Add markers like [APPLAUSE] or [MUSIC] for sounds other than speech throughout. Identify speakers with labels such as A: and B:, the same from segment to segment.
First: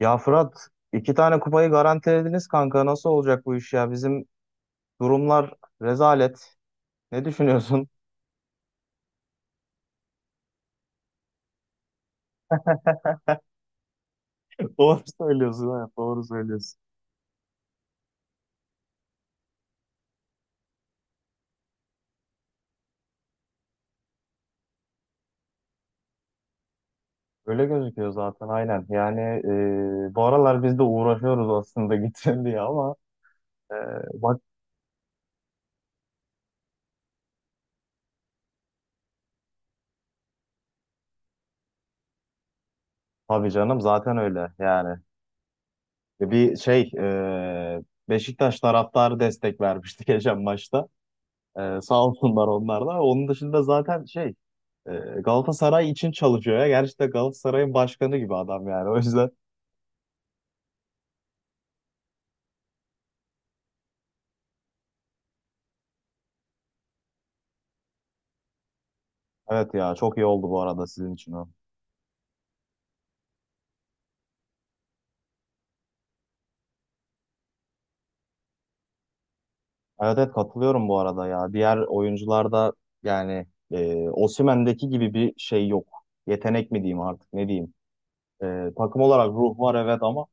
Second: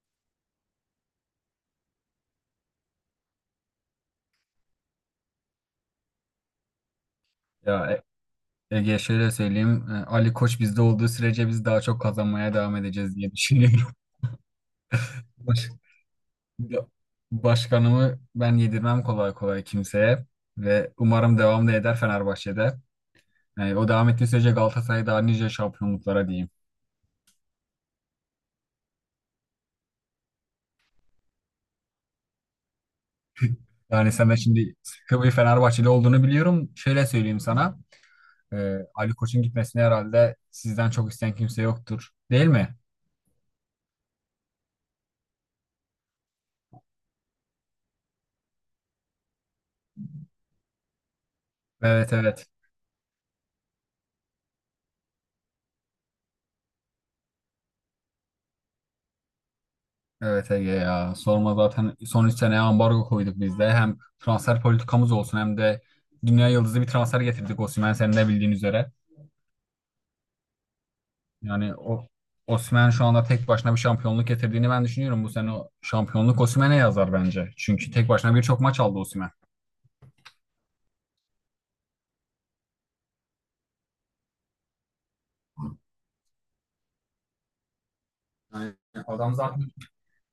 A: Ya Fırat iki tane kupayı garantilediniz kanka. Nasıl olacak bu iş ya? Bizim durumlar rezalet. Ne
B: Ya
A: düşünüyorsun?
B: Ege şöyle söyleyeyim. Ali Koç bizde olduğu sürece biz daha çok kazanmaya devam edeceğiz diye düşünüyorum.
A: [LAUGHS] Doğru
B: [LAUGHS] Baş-
A: söylüyorsun, evet, doğru söylüyorsun.
B: Ya, başkanımı ben yedirmem kolay kolay kimseye ve umarım devam da eder Fenerbahçe'de. Yani o devam ettiği sürece Galatasaray daha nice şampiyonluklara diyeyim.
A: Öyle gözüküyor zaten aynen. Yani bu aralar biz de uğraşıyoruz aslında [LAUGHS] gitsin diye ama e,
B: Yani sen de
A: bak,
B: şimdi sıkı bir Fenerbahçeli olduğunu biliyorum. Şöyle söyleyeyim sana. Ali Koç'un gitmesini herhalde sizden çok isteyen kimse yoktur, değil mi?
A: tabii canım zaten öyle yani. e, Bir şey e, Beşiktaş taraftarı destek vermişti [LAUGHS] geçen maçta. Sağ
B: Evet, evet.
A: olsunlar onlar da. Onun dışında zaten E, Galatasaray için çalışıyor ya. Gerçekten Galatasaray'ın başkanı gibi adam yani. O yüzden
B: Evet Ege, ya sorma, zaten son 3 seneye ambargo koyduk biz de. Hem transfer politikamız olsun hem de dünya yıldızı bir transfer getirdik, Osimhen, senin de bildiğin üzere.
A: evet ya, çok iyi oldu bu arada sizin için o.
B: Yani o Osimhen şu anda tek başına bir şampiyonluk getirdiğini ben düşünüyorum. Bu sene o şampiyonluk Osimhen'e yazar bence. Çünkü tek başına birçok maç aldı Osimhen.
A: Evet evet, katılıyorum bu arada ya. Diğer oyuncularda yani Osimhen'deki gibi bir şey yok. Yetenek mi diyeyim artık ne diyeyim.
B: Yani
A: Takım olarak
B: adam
A: ruh
B: zaten
A: var evet ama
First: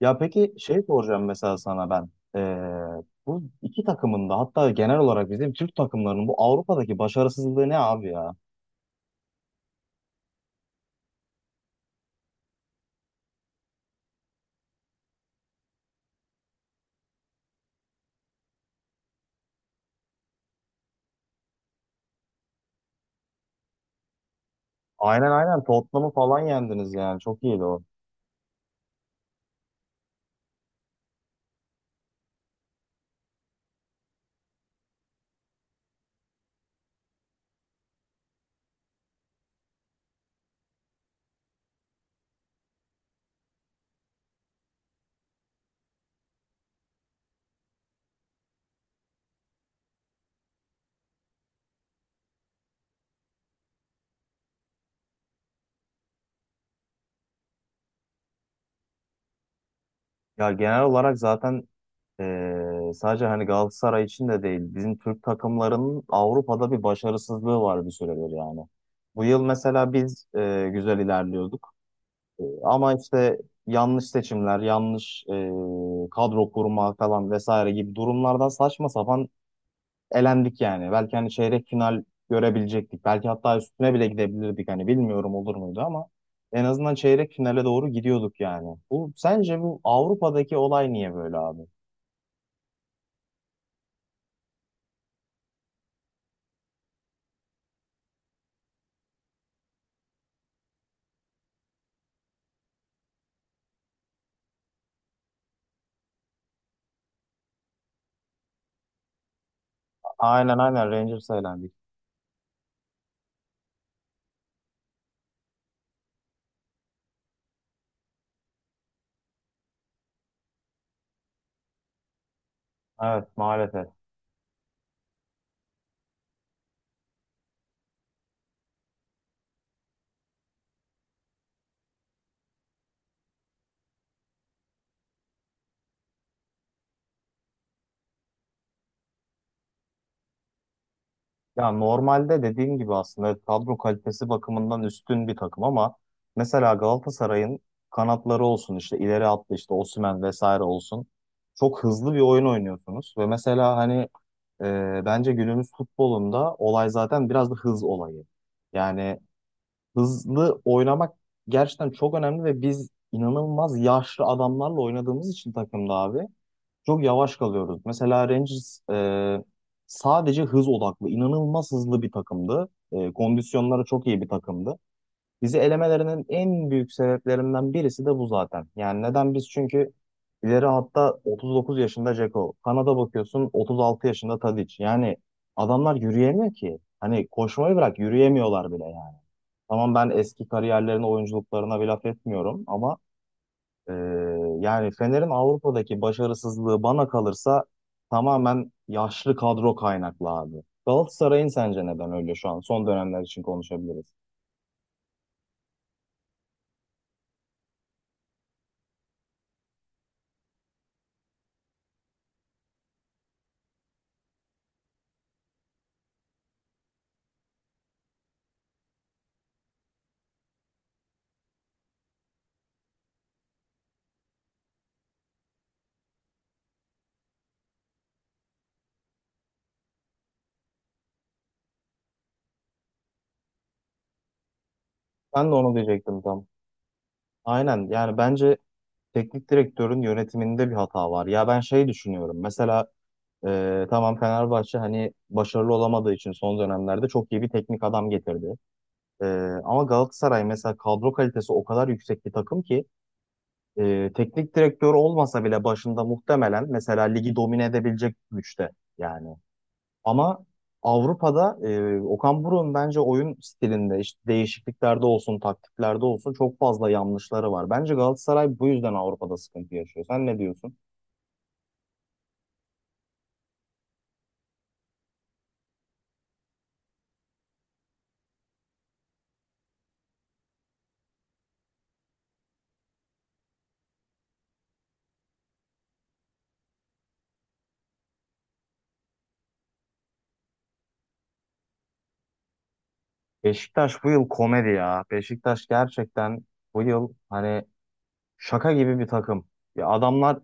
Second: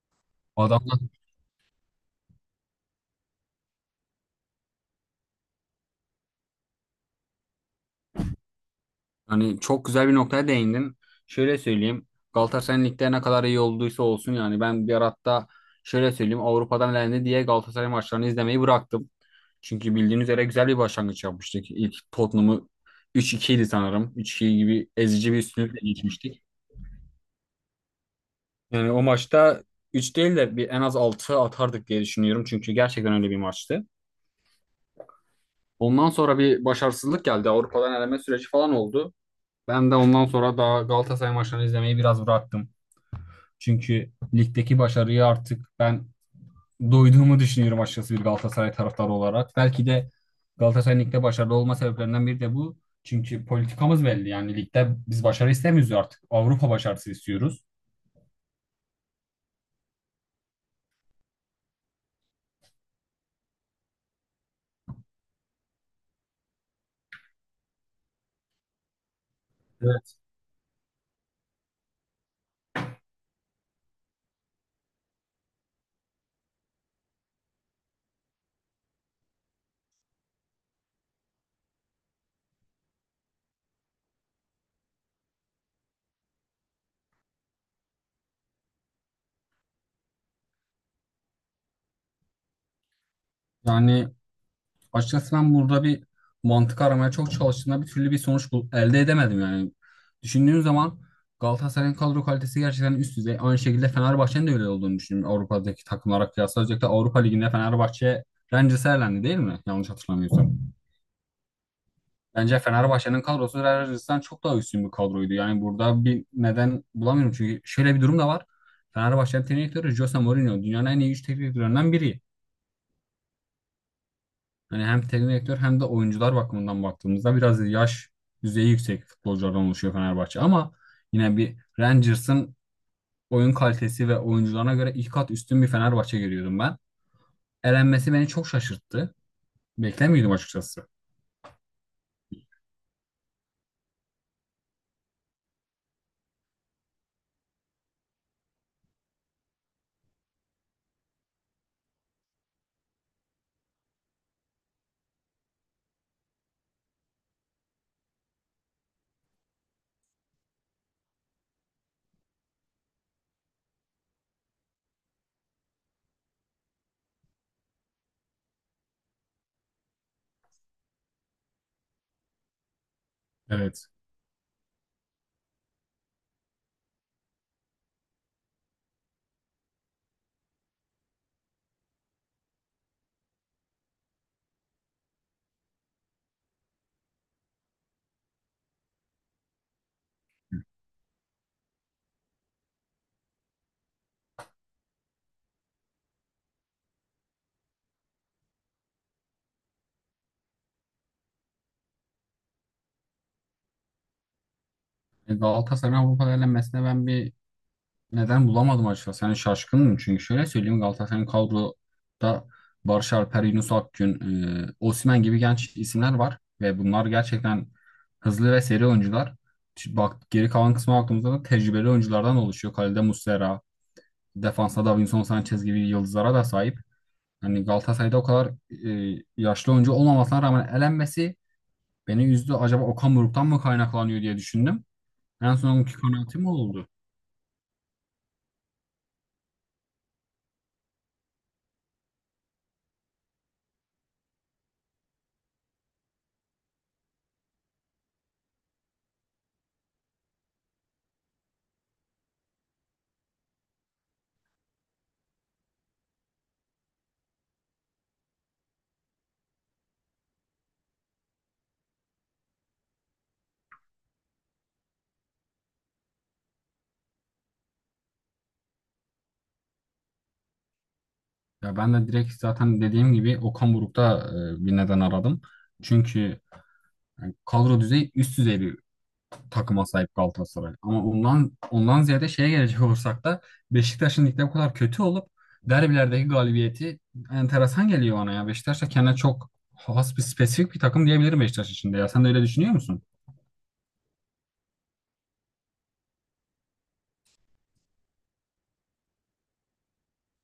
A: ya, peki şey
B: adam
A: soracağım mesela sana ben. E, Bu iki takımın da hatta genel olarak bizim Türk takımlarının bu Avrupa'daki başarısızlığı ne abi ya?
B: hani çok güzel bir noktaya değindin. Şöyle söyleyeyim. Galatasaray'ın ligde ne kadar iyi olduysa olsun, yani ben bir ara, hatta şöyle söyleyeyim, Avrupa'dan elendi diye Galatasaray maçlarını izlemeyi bıraktım. Çünkü bildiğiniz üzere güzel bir başlangıç yapmıştık. İlk Tottenham'ı 3-2 idi sanırım. 3-2 gibi
A: Aynen
B: ezici bir
A: aynen,
B: üstünlükle
A: Tottenham'ı falan
B: geçmiştik.
A: yendiniz yani çok iyiydi o.
B: Yani o maçta 3 değil de bir, en az 6 atardık diye düşünüyorum. Çünkü gerçekten öyle bir maçtı. Ondan sonra bir başarısızlık geldi. Avrupa'dan eleme süreci falan oldu. Ben de ondan sonra daha Galatasaray maçlarını izlemeyi biraz bıraktım. Çünkü ligdeki başarıya artık ben doyduğumu düşünüyorum açıkçası, bir Galatasaray taraftarı olarak. Belki de Galatasaray'ın ligde başarılı olma sebeplerinden biri de bu. Çünkü politikamız belli. Yani ligde biz başarı istemiyoruz artık. Avrupa başarısı istiyoruz.
A: Ya genel olarak zaten sadece hani Galatasaray için de değil, bizim Türk takımlarının Avrupa'da bir başarısızlığı var bir süredir yani. Bu yıl mesela
B: Evet.
A: biz güzel ilerliyorduk. Ama işte yanlış seçimler, yanlış kadro kurma falan vesaire gibi durumlardan saçma sapan elendik yani. Belki hani çeyrek final görebilecektik. Belki hatta üstüne bile gidebilirdik. Hani bilmiyorum olur muydu ama en azından çeyrek finale doğru gidiyorduk yani. Bu sence bu Avrupa'daki olay niye böyle abi?
B: Yani, açıkçası ben burada bir mantık aramaya çok çalıştığımda bir türlü bir sonuç elde edemedim yani. Düşündüğüm zaman Galatasaray'ın kadro kalitesi gerçekten üst düzey. Aynı şekilde Fenerbahçe'nin de öyle olduğunu düşünüyorum, Avrupa'daki takımlara kıyasla. Özellikle Avrupa Ligi'nde Fenerbahçe Rangers'e elendi, değil mi? Yanlış
A: Aynen
B: hatırlamıyorsam.
A: aynen, Rangers'a elendik.
B: Bence Fenerbahçe'nin kadrosu Rangers'tan çok daha üstün bir kadroydu. Yani burada bir neden bulamıyorum. Çünkü şöyle bir durum da var. Fenerbahçe'nin teknik direktörü Jose Mourinho dünyanın en iyi 3 teknik direktörlerinden biri.
A: Evet maalesef.
B: Hani hem teknik direktör hem de oyuncular bakımından baktığımızda biraz yaş düzeyi yüksek futbolculardan oluşuyor Fenerbahçe. Ama yine bir Rangers'ın oyun kalitesi ve oyuncularına göre ilk kat üstün bir Fenerbahçe görüyordum ben. Elenmesi beni çok şaşırttı. Beklemiyordum açıkçası.
A: Ya normalde dediğim gibi aslında evet, kadro kalitesi bakımından üstün bir takım ama mesela Galatasaray'ın kanatları olsun, işte ileri attı işte Osimhen vesaire olsun. Çok hızlı bir oyun oynuyorsunuz ve mesela hani bence günümüz futbolunda olay zaten biraz da hız olayı. Yani hızlı oynamak gerçekten çok önemli ve biz inanılmaz yaşlı adamlarla oynadığımız için takımda abi çok yavaş kalıyoruz. Mesela Rangers sadece hız odaklı, inanılmaz hızlı bir takımdı. Kondisyonları
B: Evet.
A: çok iyi bir takımdı. Bizi elemelerinin en büyük sebeplerinden birisi de bu zaten. Yani neden biz? Çünkü ileri hatta 39 yaşında Dzeko. Kanada bakıyorsun 36 yaşında Tadic. Yani adamlar yürüyemiyor ki. Hani koşmayı bırak yürüyemiyorlar bile yani. Tamam ben eski kariyerlerine, oyunculuklarına bir laf etmiyorum ama e, yani Fener'in Avrupa'daki başarısızlığı bana kalırsa tamamen yaşlı kadro kaynaklı abi. Galatasaray'ın sence neden öyle şu an? Son dönemler için konuşabiliriz.
B: E, Galatasaray'ın Avrupa'da elenmesine ben bir neden bulamadım açıkçası. Yani şaşkınım, çünkü şöyle söyleyeyim, Galatasaray'ın kadroda Barış Alper, Yunus Akgün, Osimhen gibi genç isimler var ve bunlar gerçekten hızlı ve seri oyuncular. Şimdi bak, geri kalan kısma baktığımızda da tecrübeli oyunculardan oluşuyor. Kalede Muslera, defansta Davinson Sanchez gibi yıldızlara da sahip. Hani Galatasaray'da o kadar yaşlı oyuncu olmamasına rağmen elenmesi beni üzdü. Acaba Okan Buruk'tan mı kaynaklanıyor diye düşündüm.
A: Ben de
B: En
A: onu
B: son ki
A: diyecektim
B: kanaatim
A: tam.
B: o oldu.
A: Aynen, yani bence teknik direktörün yönetiminde bir hata var. Ya ben şey düşünüyorum mesela, tamam Fenerbahçe hani başarılı olamadığı için son dönemlerde çok iyi bir teknik adam getirdi. E, Ama Galatasaray mesela kadro kalitesi o kadar yüksek bir takım ki teknik direktör olmasa bile başında muhtemelen mesela ligi domine edebilecek güçte yani. Ama Avrupa'da Okan Buruk'un bence oyun stilinde işte değişikliklerde olsun, taktiklerde olsun çok fazla yanlışları var. Bence Galatasaray bu yüzden Avrupa'da sıkıntı yaşıyor. Sen ne diyorsun?
B: Ya ben de direkt, zaten dediğim gibi Okan Buruk'ta bir neden aradım. Çünkü yani kadro düzeyi üst düzey bir takıma sahip Galatasaray. Ama ondan ziyade şeye gelecek [LAUGHS] olursak da Beşiktaş'ın ligde bu kadar kötü olup derbilerdeki galibiyeti enteresan geliyor bana ya. Beşiktaş da kendine çok has, bir spesifik bir takım diyebilirim Beşiktaş için de ya. Sen de öyle düşünüyor musun?
A: Beşiktaş bu yıl komedi ya. Beşiktaş gerçekten bu yıl hani şaka gibi bir takım. Ya adamlar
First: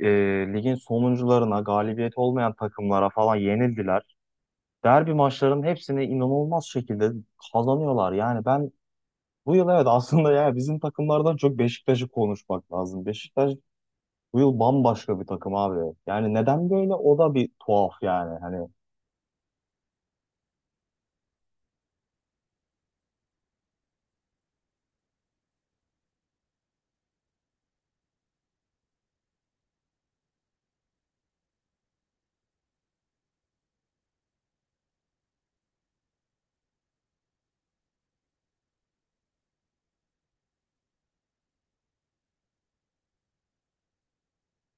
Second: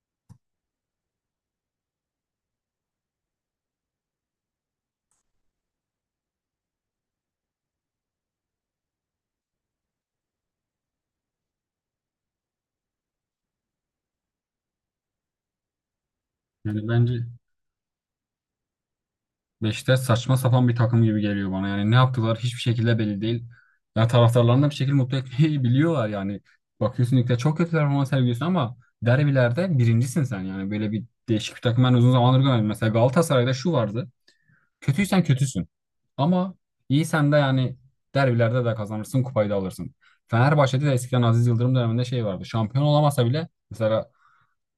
A: e, ligin sonuncularına, galibiyet olmayan takımlara falan yenildiler. Derbi maçlarının hepsini inanılmaz şekilde kazanıyorlar. Yani ben bu yıl evet, aslında ya bizim takımlardan çok Beşiktaş'ı konuşmak lazım. Beşiktaş bu yıl bambaşka bir takım abi. Yani neden
B: Yani
A: böyle,
B: bence
A: o da bir tuhaf yani. Hani
B: Beşiktaş saçma sapan bir takım gibi geliyor bana. Yani ne yaptılar hiçbir şekilde belli değil. Ya taraftarlarını da bir şekilde mutlu etmeyi [LAUGHS] biliyorlar yani. Bakıyorsun ligde çok kötü performans sergiliyorsun ama derbilerde birincisin sen yani. Böyle bir değişik bir takım ben uzun zamandır görmedim. Mesela Galatasaray'da şu vardı. Kötüysen kötüsün. Ama iyisen de yani derbilerde de kazanırsın, kupayı da alırsın. Fenerbahçe'de de eskiden Aziz Yıldırım döneminde şey vardı. Şampiyon olamasa bile mesela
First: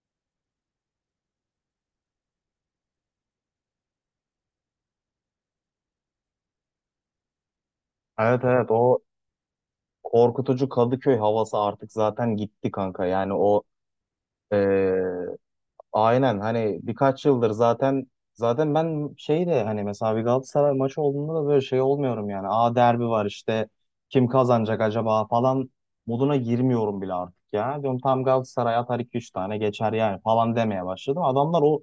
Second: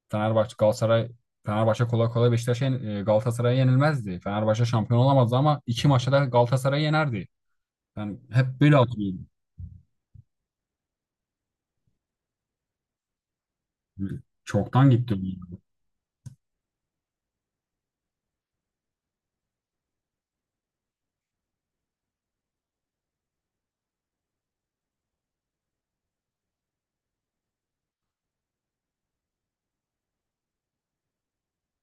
B: Fenerbahçe Galatasaray, Fenerbahçe kolay kolay Beşiktaş'a Galatasaray'a yenilmezdi. Fenerbahçe şampiyon olamazdı ama 2 maçta da Galatasaray'ı yenerdi. Ben
A: evet
B: hep
A: evet,
B: böyle
A: o
B: hatırlıyorum.
A: korkutucu Kadıköy havası artık zaten gitti kanka. Yani o,
B: Çoktan gitti bu.
A: aynen, hani birkaç yıldır zaten, zaten ben şey de hani mesela bir Galatasaray maçı olduğunda da böyle şey olmuyorum yani. Aa, derbi var işte, kim kazanacak acaba falan moduna girmiyorum bile artık ya. Diyorum tam Galatasaray atar 2-3 tane geçer yani falan demeye başladım. Adamlar o,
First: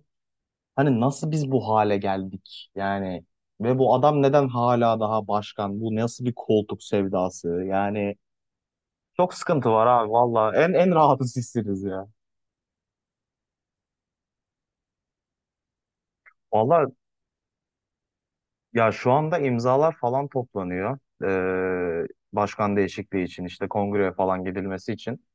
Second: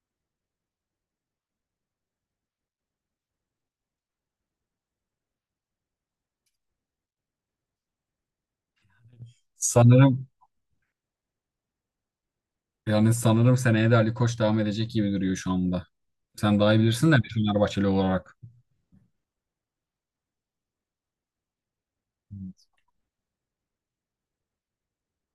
A: hani nasıl biz bu hale geldik yani ve bu adam neden hala daha başkan? Bu nasıl bir koltuk sevdası? Yani çok sıkıntı var abi
B: Sanırım,
A: valla, en rahatsız sizsiniz ya.
B: yani sanırım seneye de Ali Koç devam edecek gibi duruyor şu anda. Sen daha iyi
A: Valla
B: bilirsin de bir Fenerbahçeli olarak.
A: ya şu anda imzalar falan toplanıyor. Ee, Başkan değişikliği için işte kongreye falan gidilmesi için.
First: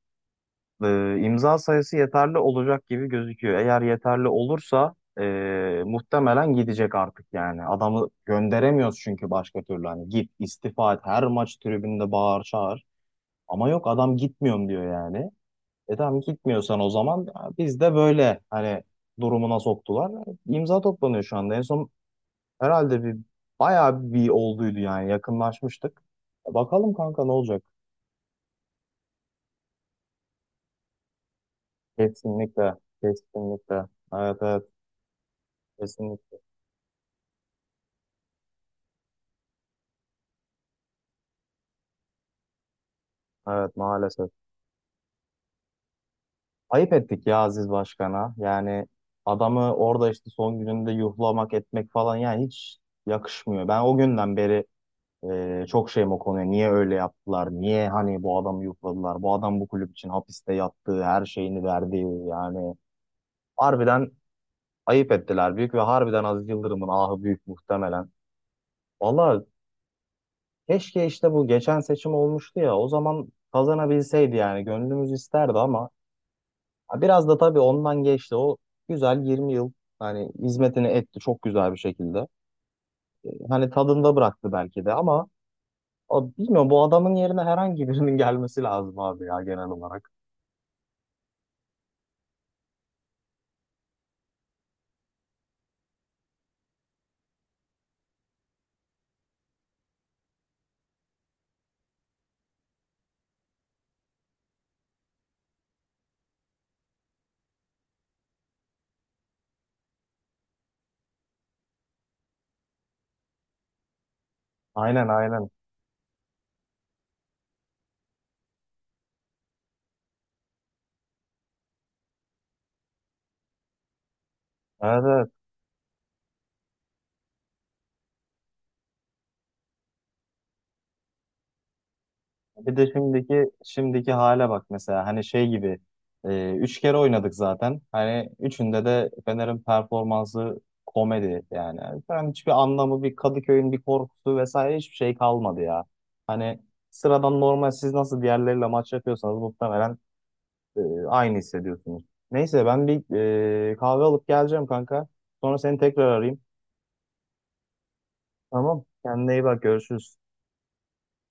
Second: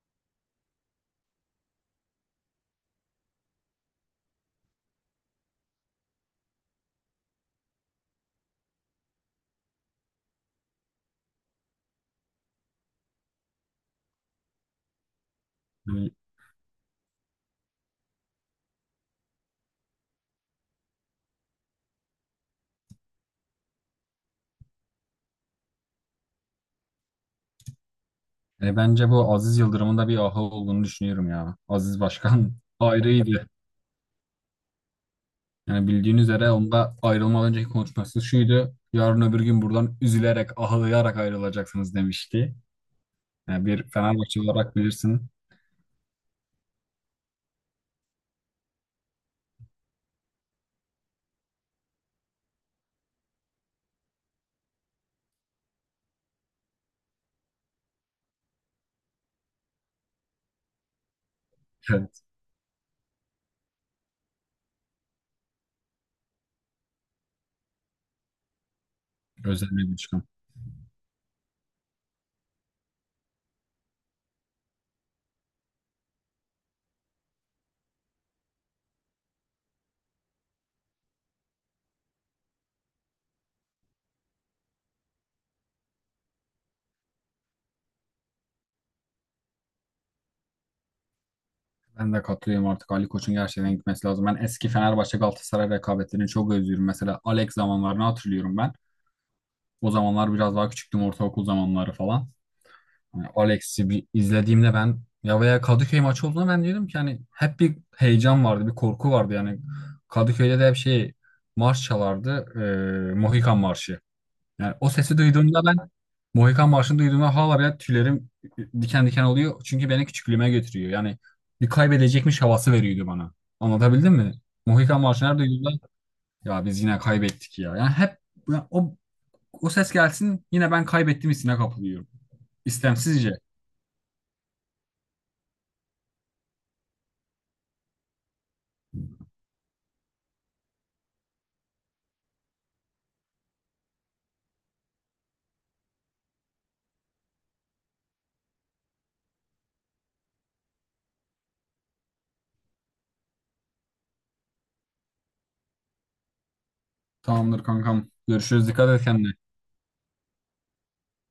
A: İmza sayısı yeterli olacak gibi gözüküyor. Eğer yeterli olursa muhtemelen gidecek artık yani. Adamı gönderemiyoruz çünkü başka türlü. Hani git istifa et, her maç tribünde bağır çağır. Ama yok, adam gitmiyorum diyor yani. E
B: Yani
A: tamam, gitmiyorsan o zaman ya biz de böyle hani durumuna soktular. İmza toplanıyor şu anda. En son herhalde bir bayağı bir olduydu yani, yakınlaşmıştık. Bakalım kanka ne olacak?
B: bence bu Aziz Yıldırım'ın da bir ahı olduğunu düşünüyorum ya. Aziz Başkan
A: Kesinlikle,
B: [LAUGHS] ayrıydı.
A: kesinlikle. Evet evet,
B: Yani bildiğiniz
A: kesinlikle.
B: üzere onda ayrılmadan önceki konuşması şuydu. Yarın öbür gün buradan üzülerek, ağlayarak ayrılacaksınız demişti. Yani
A: Evet
B: bir
A: maalesef.
B: Fenerbahçe olarak bilirsin.
A: Ayıp ettik ya Aziz Başkan'a. Yani adamı orada işte son gününde yuhlamak etmek falan yani hiç yakışmıyor. Ben o günden beri çok şeyim o konuya. Niye öyle yaptılar? Niye hani bu adamı yuhladılar? Bu adam bu kulüp için hapiste yattığı, her şeyini verdi
B: Evet,
A: yani. Harbiden ayıp ettiler büyük ve harbiden Aziz Yıldırım'ın ahı büyük muhtemelen. Valla
B: özel bir çıkım.
A: keşke işte bu geçen seçim olmuştu ya, o zaman kazanabilseydi yani, gönlümüz isterdi ama ha, biraz da tabii ondan geçti o güzel 20 yıl hani hizmetini etti çok güzel bir şekilde. Hani tadında bıraktı belki de ama o, bilmiyorum, bu adamın yerine herhangi birinin [LAUGHS] gelmesi lazım abi ya genel olarak.
B: Ben de katılıyorum, artık Ali Koç'un gerçekten gitmesi lazım. Ben eski Fenerbahçe Galatasaray rekabetlerini çok özlüyorum. Mesela Alex zamanlarını hatırlıyorum ben. O zamanlar biraz daha küçüktüm, ortaokul zamanları falan. Yani Alex'i bir izlediğimde ben ya, veya Kadıköy maçı olduğunda ben diyordum ki hani hep bir heyecan vardı, bir korku vardı yani. Kadıköy'de de hep şey marş çalardı, Mohikan Marşı. Yani o
A: Aynen
B: sesi
A: aynen.
B: duyduğumda ben, Mohikan Marşı'nı duyduğumda hala bile tüylerim diken diken oluyor. Çünkü beni küçüklüğüme götürüyor. Yani bir kaybedecekmiş havası veriyordu bana. Anlatabildim mi? Mohikan
A: Evet,
B: Marşı'nı
A: evet.
B: her duyduğumda ya biz yine kaybettik ya. Yani hep ya o ses gelsin yine ben kaybettim hissine kapılıyorum.
A: Bir de
B: İstemsizce.
A: şimdiki hale bak mesela hani şey gibi, üç kere oynadık zaten. Hani üçünde de Fener'in performansı komedi yani. Yani hiçbir anlamı, bir Kadıköy'ün bir korkusu vesaire hiçbir şey kalmadı ya. Hani sıradan normal siz nasıl diğerleriyle maç yapıyorsanız muhtemelen e, aynı hissediyorsunuz. Neyse ben bir kahve alıp geleceğim kanka. Sonra seni tekrar arayayım.
B: Tamamdır kankam. Görüşürüz.
A: Tamam.
B: Dikkat et
A: Kendine
B: kendine.
A: iyi bak, görüşürüz.